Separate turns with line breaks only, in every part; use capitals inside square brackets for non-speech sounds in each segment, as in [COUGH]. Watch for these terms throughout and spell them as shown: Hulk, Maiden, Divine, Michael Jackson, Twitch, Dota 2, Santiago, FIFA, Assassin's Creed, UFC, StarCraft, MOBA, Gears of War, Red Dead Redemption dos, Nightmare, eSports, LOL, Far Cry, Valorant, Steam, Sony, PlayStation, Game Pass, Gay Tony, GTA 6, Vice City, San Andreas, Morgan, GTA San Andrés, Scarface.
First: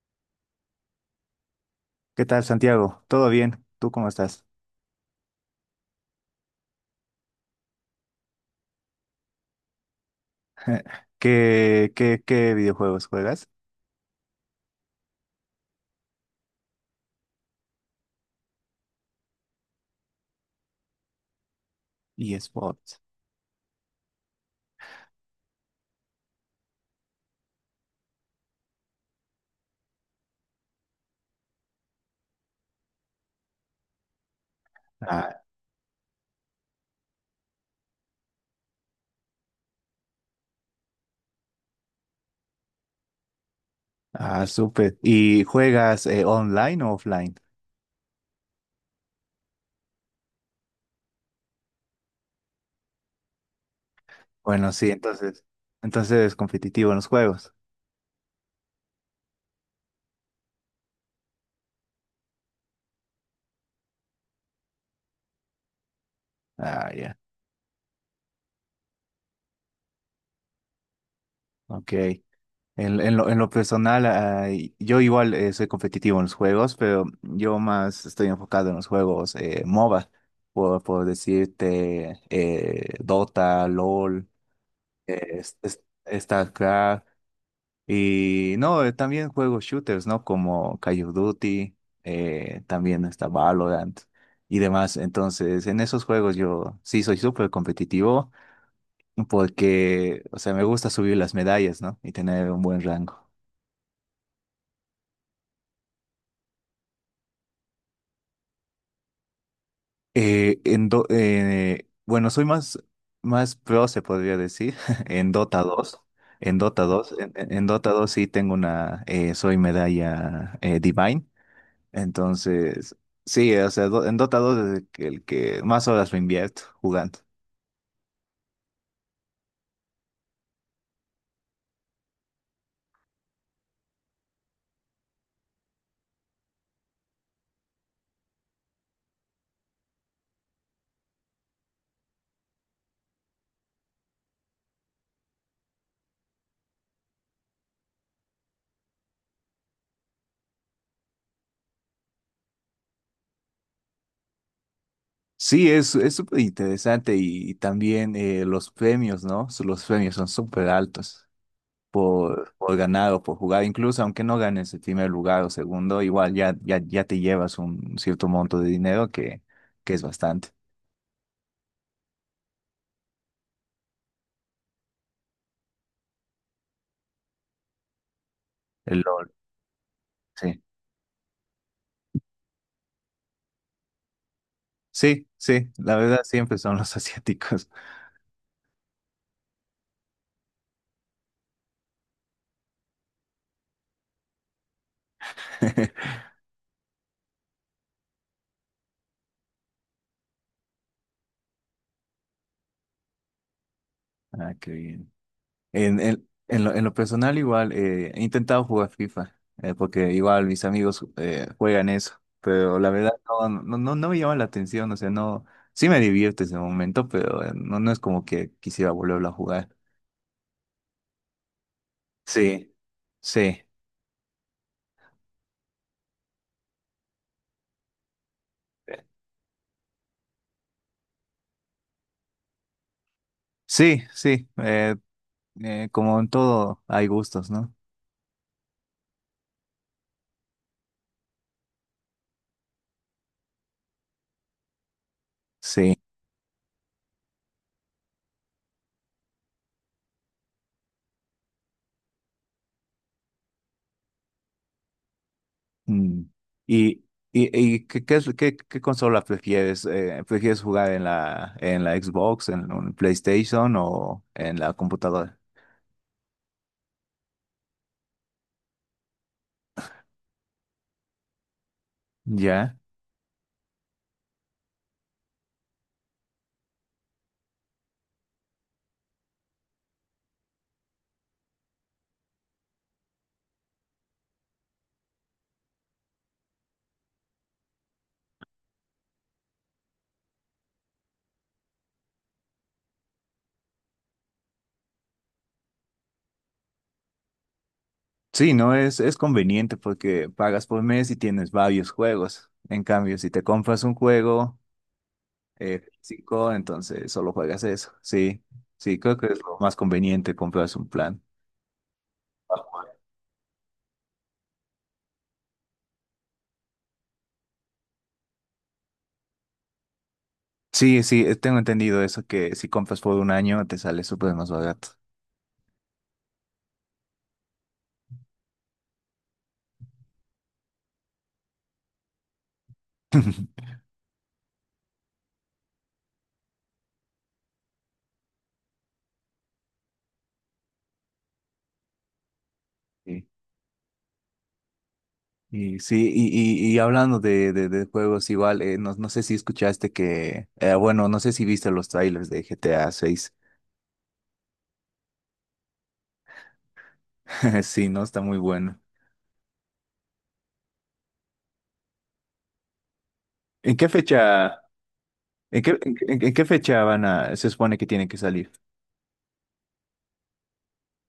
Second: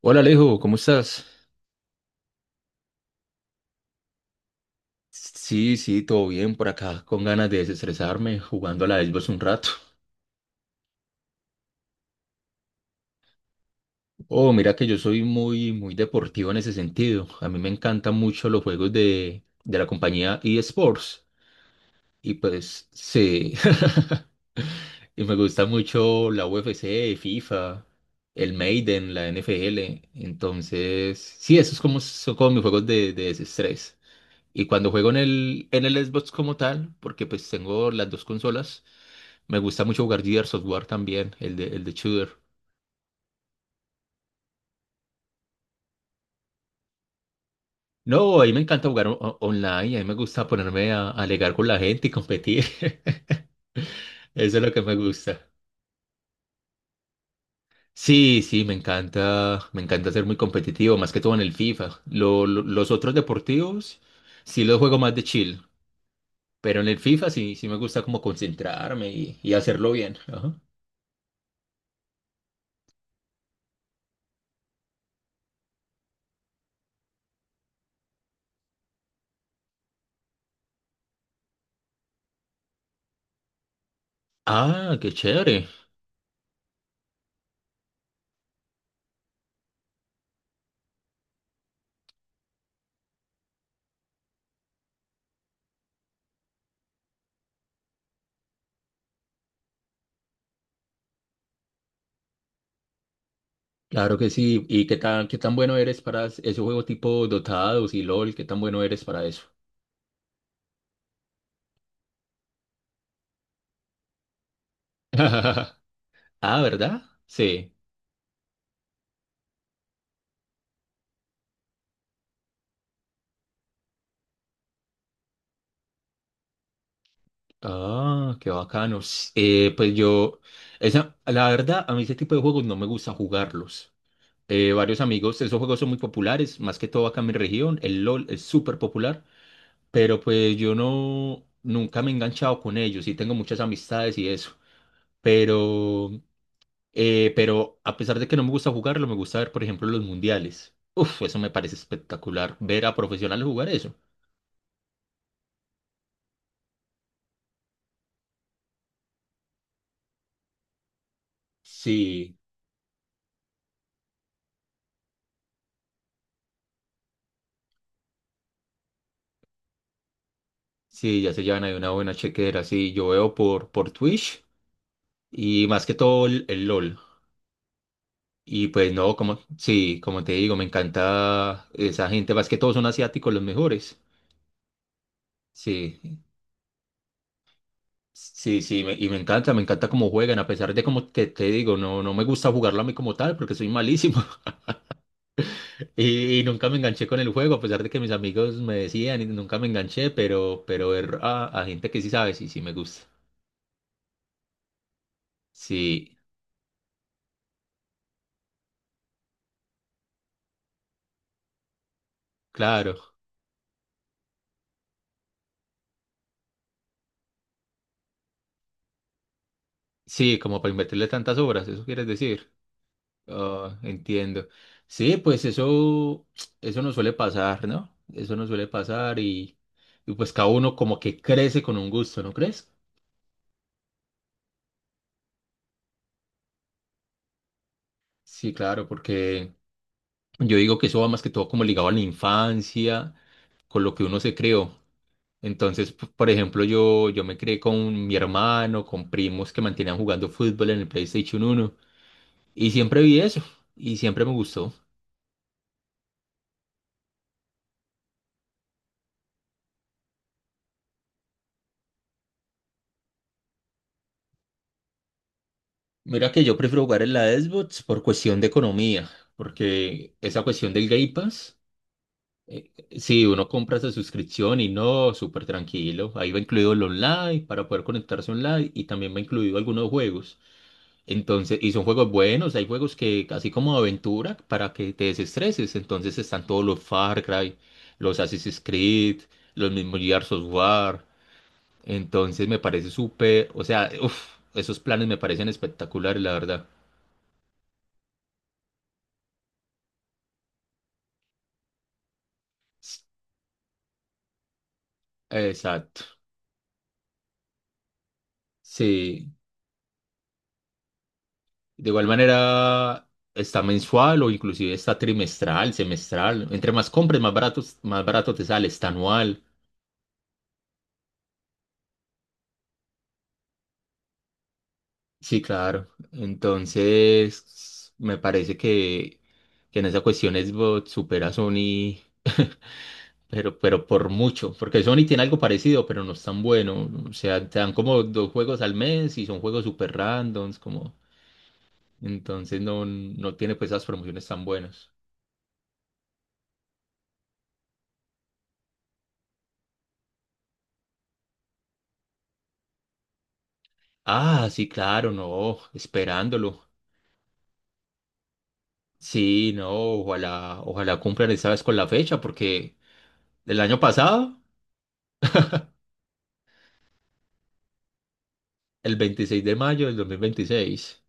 Hola Alejo, ¿cómo estás?
¿Qué tal, Santiago? ¿Todo bien? ¿Tú cómo estás?
Sí, sí, todo bien por acá, con ganas de desestresarme jugando a la Xbox un rato.
¿Qué videojuegos juegas?
Oh, mira que yo soy muy, muy deportivo en ese sentido. A mí me encantan mucho los juegos de la compañía eSports. Y pues,
eSports.
sí. [LAUGHS] Y me gusta mucho la UFC, FIFA, el Maiden, la NFL. Entonces, sí, esos como, son como mis juegos de desestrés. Y cuando juego en
Ah,
el Xbox como tal, porque pues tengo las dos consolas. Me gusta mucho jugar Gears Software también, el de Shooter.
ah, súper. ¿Y juegas online o offline?
No, a mí me encanta jugar online, a mí me gusta ponerme a alegar con la gente y competir. [LAUGHS] Eso es lo
Bueno,
que
sí,
me
entonces,
gusta.
entonces competitivo en los juegos.
Sí, sí, me encanta ser muy competitivo, más que todo en el FIFA. Los otros deportivos sí los juego más de chill, pero en
Ah,
el
ya.
FIFA sí, sí me gusta como concentrarme y hacerlo bien. Ajá.
Ok. En lo personal, yo igual soy competitivo en los juegos, pero yo más estoy enfocado en los juegos MOBA, por decirte Dota, LOL,
Ah, qué
eh, es-
chévere.
es- StarCraft. Y no, también juego shooters, ¿no? Como Call of Duty, también está Valorant y demás. Entonces, en esos juegos yo sí soy súper competitivo porque, o sea, me gusta subir las medallas, ¿no? Y tener un buen rango.
Claro que sí. ¿Y qué tan bueno eres para ese juego tipo Dotados y LOL? ¿Qué tan bueno eres para eso?
Bueno, más pro, se podría decir, [LAUGHS] en Dota
[LAUGHS]
dos. En
Ah,
Dota
¿verdad?
dos en, en- en
Sí.
Dota dos sí tengo una, soy medalla Divine. Entonces, sí, o sea, en Dota 2 es el que más horas me invierto jugando.
Ah, qué bacano. Pues yo, esa, la verdad, a mí ese tipo de juegos no me gusta jugarlos. Varios amigos, esos juegos son muy populares, más que todo acá en mi región. El LOL es súper popular, pero pues yo no, nunca me he enganchado con ellos y tengo muchas amistades y eso. pero pero a pesar de que no me gusta jugarlo, me gusta ver, por ejemplo, los mundiales. Uf, eso me parece espectacular, ver a profesionales jugar eso.
Sí, es súper interesante y también los premios, ¿no? Los premios son súper altos
Sí,
por ganar o por jugar. Incluso aunque no ganes el primer lugar o segundo, igual ya te llevas un cierto monto de dinero que es bastante.
sí, ya se llevan ahí una buena chequera, sí, yo veo por Twitch y más que todo el LOL. Y pues
El
no,
LOL,
como, sí, como te digo, me
sí.
encanta esa gente, más que todos son asiáticos los mejores.
Sí, sí, la
Sí,
verdad siempre son los asiáticos.
sí, sí, y me encanta cómo juegan, a pesar de como te digo, no, no me gusta jugarlo a mí como tal, porque soy malísimo.
[LAUGHS]
Y nunca me enganché con el juego, a pesar de que mis amigos me decían y nunca me enganché, pero ver a gente que sí sabe, sí, sí me gusta.
Ah, qué bien. En,
Sí,
en, en lo, en lo personal igual, he intentado jugar FIFA, porque igual mis amigos juegan eso, pero la
claro.
verdad no me llama la atención, o sea, no, sí me divierte ese momento, pero no es como que quisiera volverlo a jugar.
Sí, como para invertirle tantas obras, ¿eso quieres decir?
Sí, sí,
Ah, entiendo. Sí, pues eso no suele pasar, ¿no? Eso no suele pasar y pues cada uno como que crece con un gusto, ¿no crees?
sí, como en todo hay gustos, ¿no?
Sí, claro, porque yo digo que eso va más que todo como ligado a la infancia, con lo que uno se creó. Entonces,
Sí.
por ejemplo, yo me crié con mi hermano, con primos que mantenían jugando fútbol en el PlayStation 1 y siempre vi eso y siempre me gustó.
Mm. ¿Y, ¿qué consola prefieres? ¿Prefieres jugar en en la Xbox, en un PlayStation o en la computadora?
Mira que yo prefiero jugar en la Xbox por cuestión de economía, porque esa cuestión del Game Pass, eh,
Ya.
si uno compra esa suscripción y no, súper tranquilo, ahí va incluido el online para poder conectarse online y también va incluido algunos juegos. Entonces, y son juegos buenos, hay juegos que, así como de aventura, para que te desestreses. Entonces están todos los Far Cry, los Assassin's Creed, los mismos Gears of War. Entonces me parece súper, o sea, uf, esos planes me parecen espectaculares, la verdad.
Sí, no es, es conveniente porque pagas por mes y tienes varios juegos. En
S-
cambio, si te compras un juego
Exacto.
físico, entonces solo juegas eso. Sí, sí, creo que
Sí.
es lo más conveniente comprarse un plan.
De igual manera, está mensual o inclusive está trimestral, semestral. Entre más compres, más barato te sale, está anual.
Sí, sí, tengo entendido eso, que si compras por un año te sale súper más barato.
Sí, claro. Entonces, me parece que en esa cuestión Xbox supera a Sony, [LAUGHS] pero por mucho, porque Sony tiene algo parecido, pero no es tan bueno. O sea, te dan como dos juegos al mes y son juegos super randoms, como... Entonces no, no tiene pues esas promociones tan buenas.
Y sí, y, y hablando de juegos igual, no sé si escuchaste que, bueno, no sé si viste los trailers de GTA 6.
Ah, sí, claro, no, esperándolo.
[LAUGHS] Sí, no, está muy bueno.
Sí, no, ojalá, ojalá cumplan esta vez con la fecha, porque el
¿En
año
qué
pasado,
fecha, en qué, en- ¿en qué fecha van a, se supone que tiene que salir?
el 26 de mayo del 2026.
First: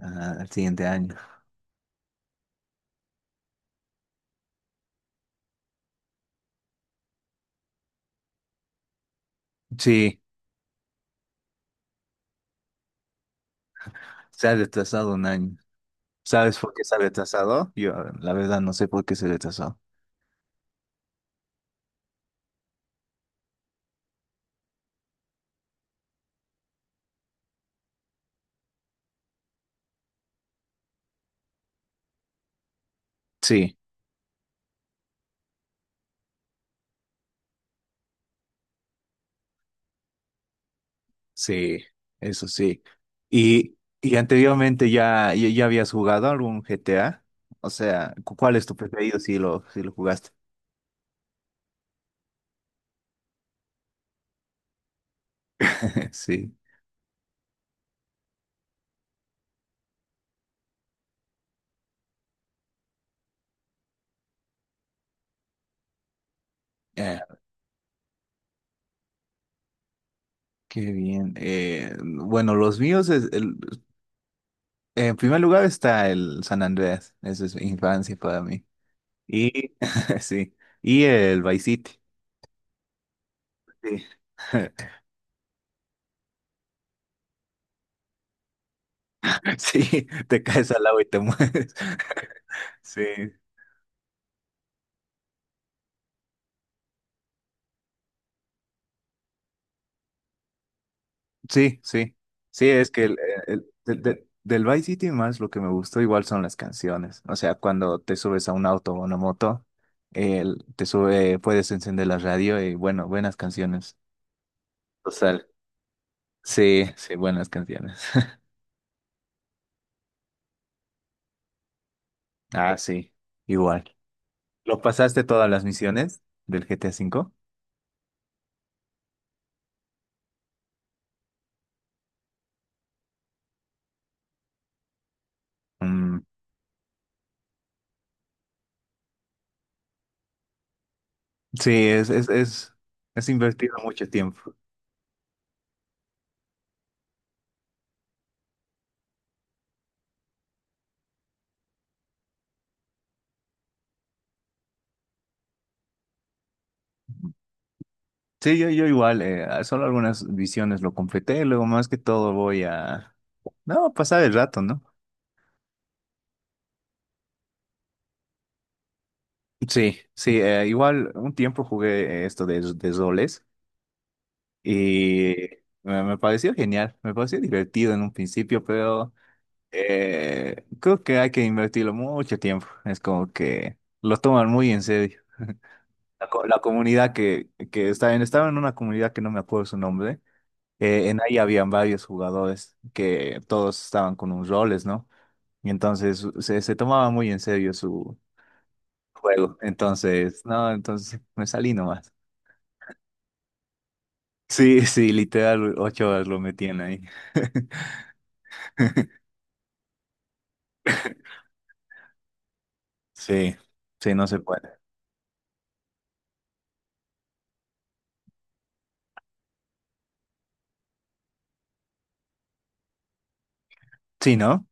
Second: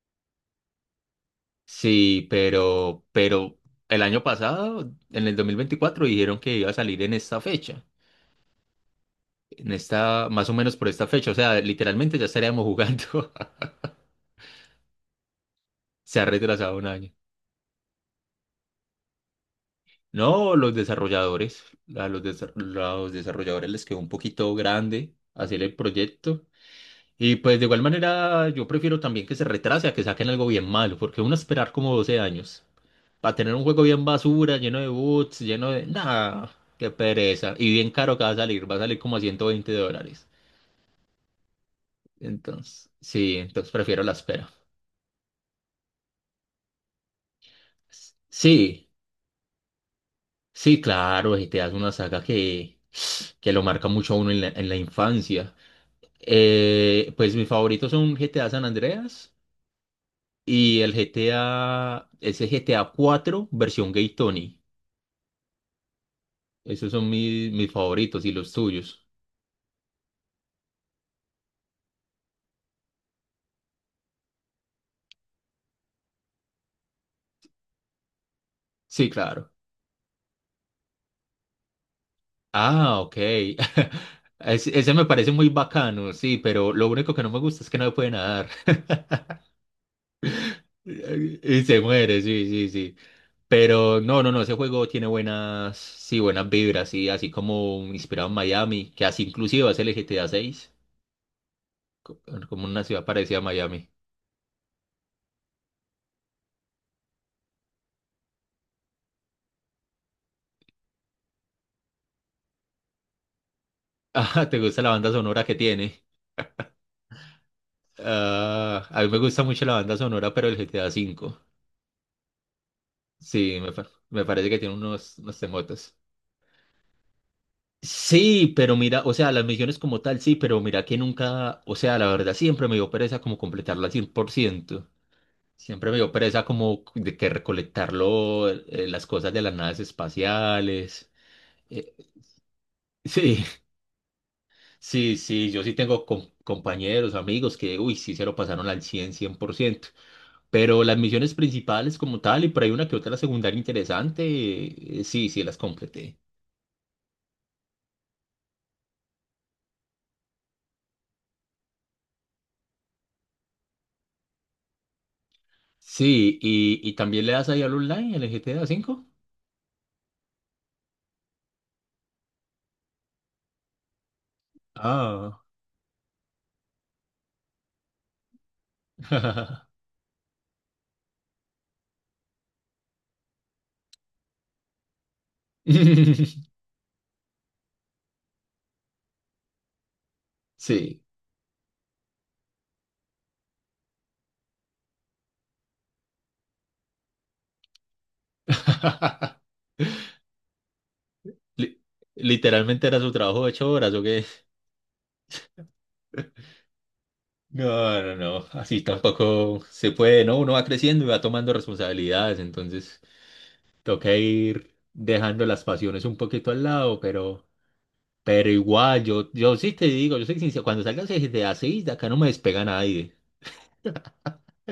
Ah, el siguiente año.
Sí, pero el año pasado, en el 2024, dijeron que iba a salir en esta fecha, en
Sí,
esta, más o menos por esta fecha, o sea, literalmente ya estaríamos jugando. [LAUGHS]
se ha retrasado un año.
Se ha
¿Sabes por
retrasado
qué
un
se ha
año.
retrasado? Yo, la verdad, no sé por qué se retrasó.
No, los desarrolladores, los desarrolladores les quedó un poquito grande hacer el proyecto. Y pues de igual manera, yo prefiero también que se retrase a que saquen algo bien malo, porque uno esperar como 12 años. Para tener un
Sí.
juego bien basura, lleno de boots, lleno de... nada qué pereza. Y bien caro que va a salir como a $120.
Sí, eso sí.
Entonces, sí, entonces prefiero la
Y
espera.
anteriormente ya habías jugado algún GTA. O sea, ¿cuál es tu
Sí,
preferido si si lo jugaste?
sí, claro, y te das una saga que lo marca mucho a uno en la infancia.
[LAUGHS] Sí.
Pues mis favoritos son GTA San Andreas y el GTA, ese GTA 4 versión Gay Tony. Esos son
Eh,
mis favoritos y los tuyos.
qué bien. Bueno, los míos, en primer lugar está el San Andreas. Eso es infancia para mí.
Sí, claro.
Y [LAUGHS] sí. Y el Vice City.
Ah, ok.
Sí.
[LAUGHS] Ese
[LAUGHS]
me parece muy bacano, sí, pero lo único que no me gusta es que no puede nadar. [LAUGHS]
Sí, te caes al agua y te
Y
mueres.
se muere, sí,
[LAUGHS]
sí, sí.
Sí,
Pero no, no, no, ese juego tiene buenas, sí, buenas vibras, y así como inspirado en Miami, que así inclusive va a ser el GTA 6,
sí,
como
sí,
una
es
ciudad
que
parecida a Miami. [LAUGHS]
del Vice City más lo que me gustó igual son las canciones. O sea, cuando te subes a un auto o una moto, te sube, puedes encender la radio y bueno, buenas canciones.
Ah, ¿te gusta la banda sonora
Total.
que tiene?
Sí, sí, buenas canciones. [LAUGHS]
Ah, a mí me gusta mucho la banda sonora, pero el GTA 5.
Ah, sí,
Sí,
igual.
me parece que tiene
¿Lo
unos,
pasaste
unos
todas las
temotes.
misiones del GTA cinco?
Sí, pero mira, o sea, las misiones como tal, sí, pero mira que nunca, o sea, la verdad siempre me dio pereza como completarla al 100%. Siempre me dio
Mm,
pereza como de que recolectarlo, las cosas de las naves espaciales.
sí,
Eh,
es
[LAUGHS] sí,
invertido mucho tiempo.
sí, sí, yo sí tengo compañeros, amigos que, uy, sí se lo pasaron al cien, cien por ciento. Pero las misiones principales como tal, y por ahí una que otra la secundaria interesante, sí, sí las completé.
Sí, yo igual, solo algunas visiones lo completé, luego más que todo voy a... No, pasar el rato, ¿no?
Sí, y también le das ahí al online, al GTA cinco.
Sí, sí, igual un tiempo jugué esto de roles y
Ah.
me pareció genial, me pareció divertido en un principio, pero
[LAUGHS]
creo que hay que invertirlo mucho tiempo. Es como que lo toman muy en serio. La comunidad que está en, estaba en una comunidad que no me acuerdo su nombre,
Sí.
en ahí habían varios jugadores que todos estaban con un roles, ¿no? Y entonces se tomaba muy en serio
[LAUGHS]
juego. Entonces, no, entonces me salí
Li-
nomás.
Literalmente era su trabajo de 8 horas, ¿o qué?
Sí, sí, literal, 8 horas lo metían ahí.
No, no, no. Así
[LAUGHS]
tampoco se puede, ¿no? Uno va creciendo y va tomando responsabilidades, entonces
Sí,
toca
sí, no se
ir
puede.
dejando las pasiones un poquito al lado, pero igual, yo sí te digo, yo soy sincero, cuando salgas de así, de acá no me despega nadie.
Sí, ¿no?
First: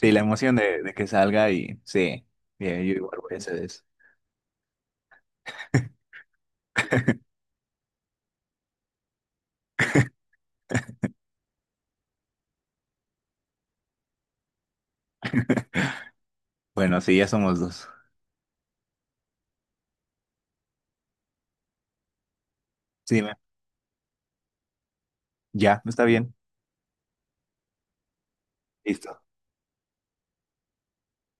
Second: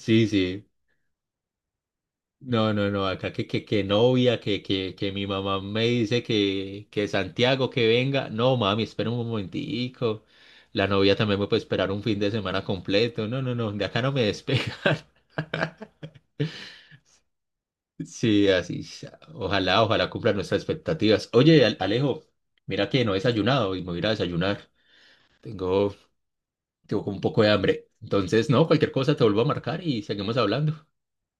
Sí, la emoción
sí.
de que salga y sí,
No,
bien,
no,
yo
no,
igual
acá
voy a
que,
hacer
que,
eso.
que novia, que, que mi mamá me dice que Santiago que venga. No, mami, espera un momentico. La novia también me puede esperar un fin de semana completo. No, no, no, de acá no me despegan. [LAUGHS]
Bueno, sí, ya somos dos.
Sí, así sea. Ojalá, ojalá cumplan nuestras expectativas. Oye, Alejo, mira que no he
Sí,
desayunado y me voy a ir a desayunar.
ya,
Tengo,
está bien.
Tengo un poco de hambre. Entonces, no, cualquier cosa
Listo.
te vuelvo a marcar y seguimos hablando.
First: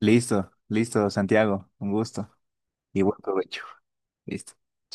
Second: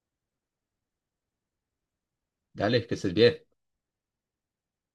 Listo, listo, Santiago, un gusto
Dale, que
y
estés
buen
bien.
provecho. Listo. Chao,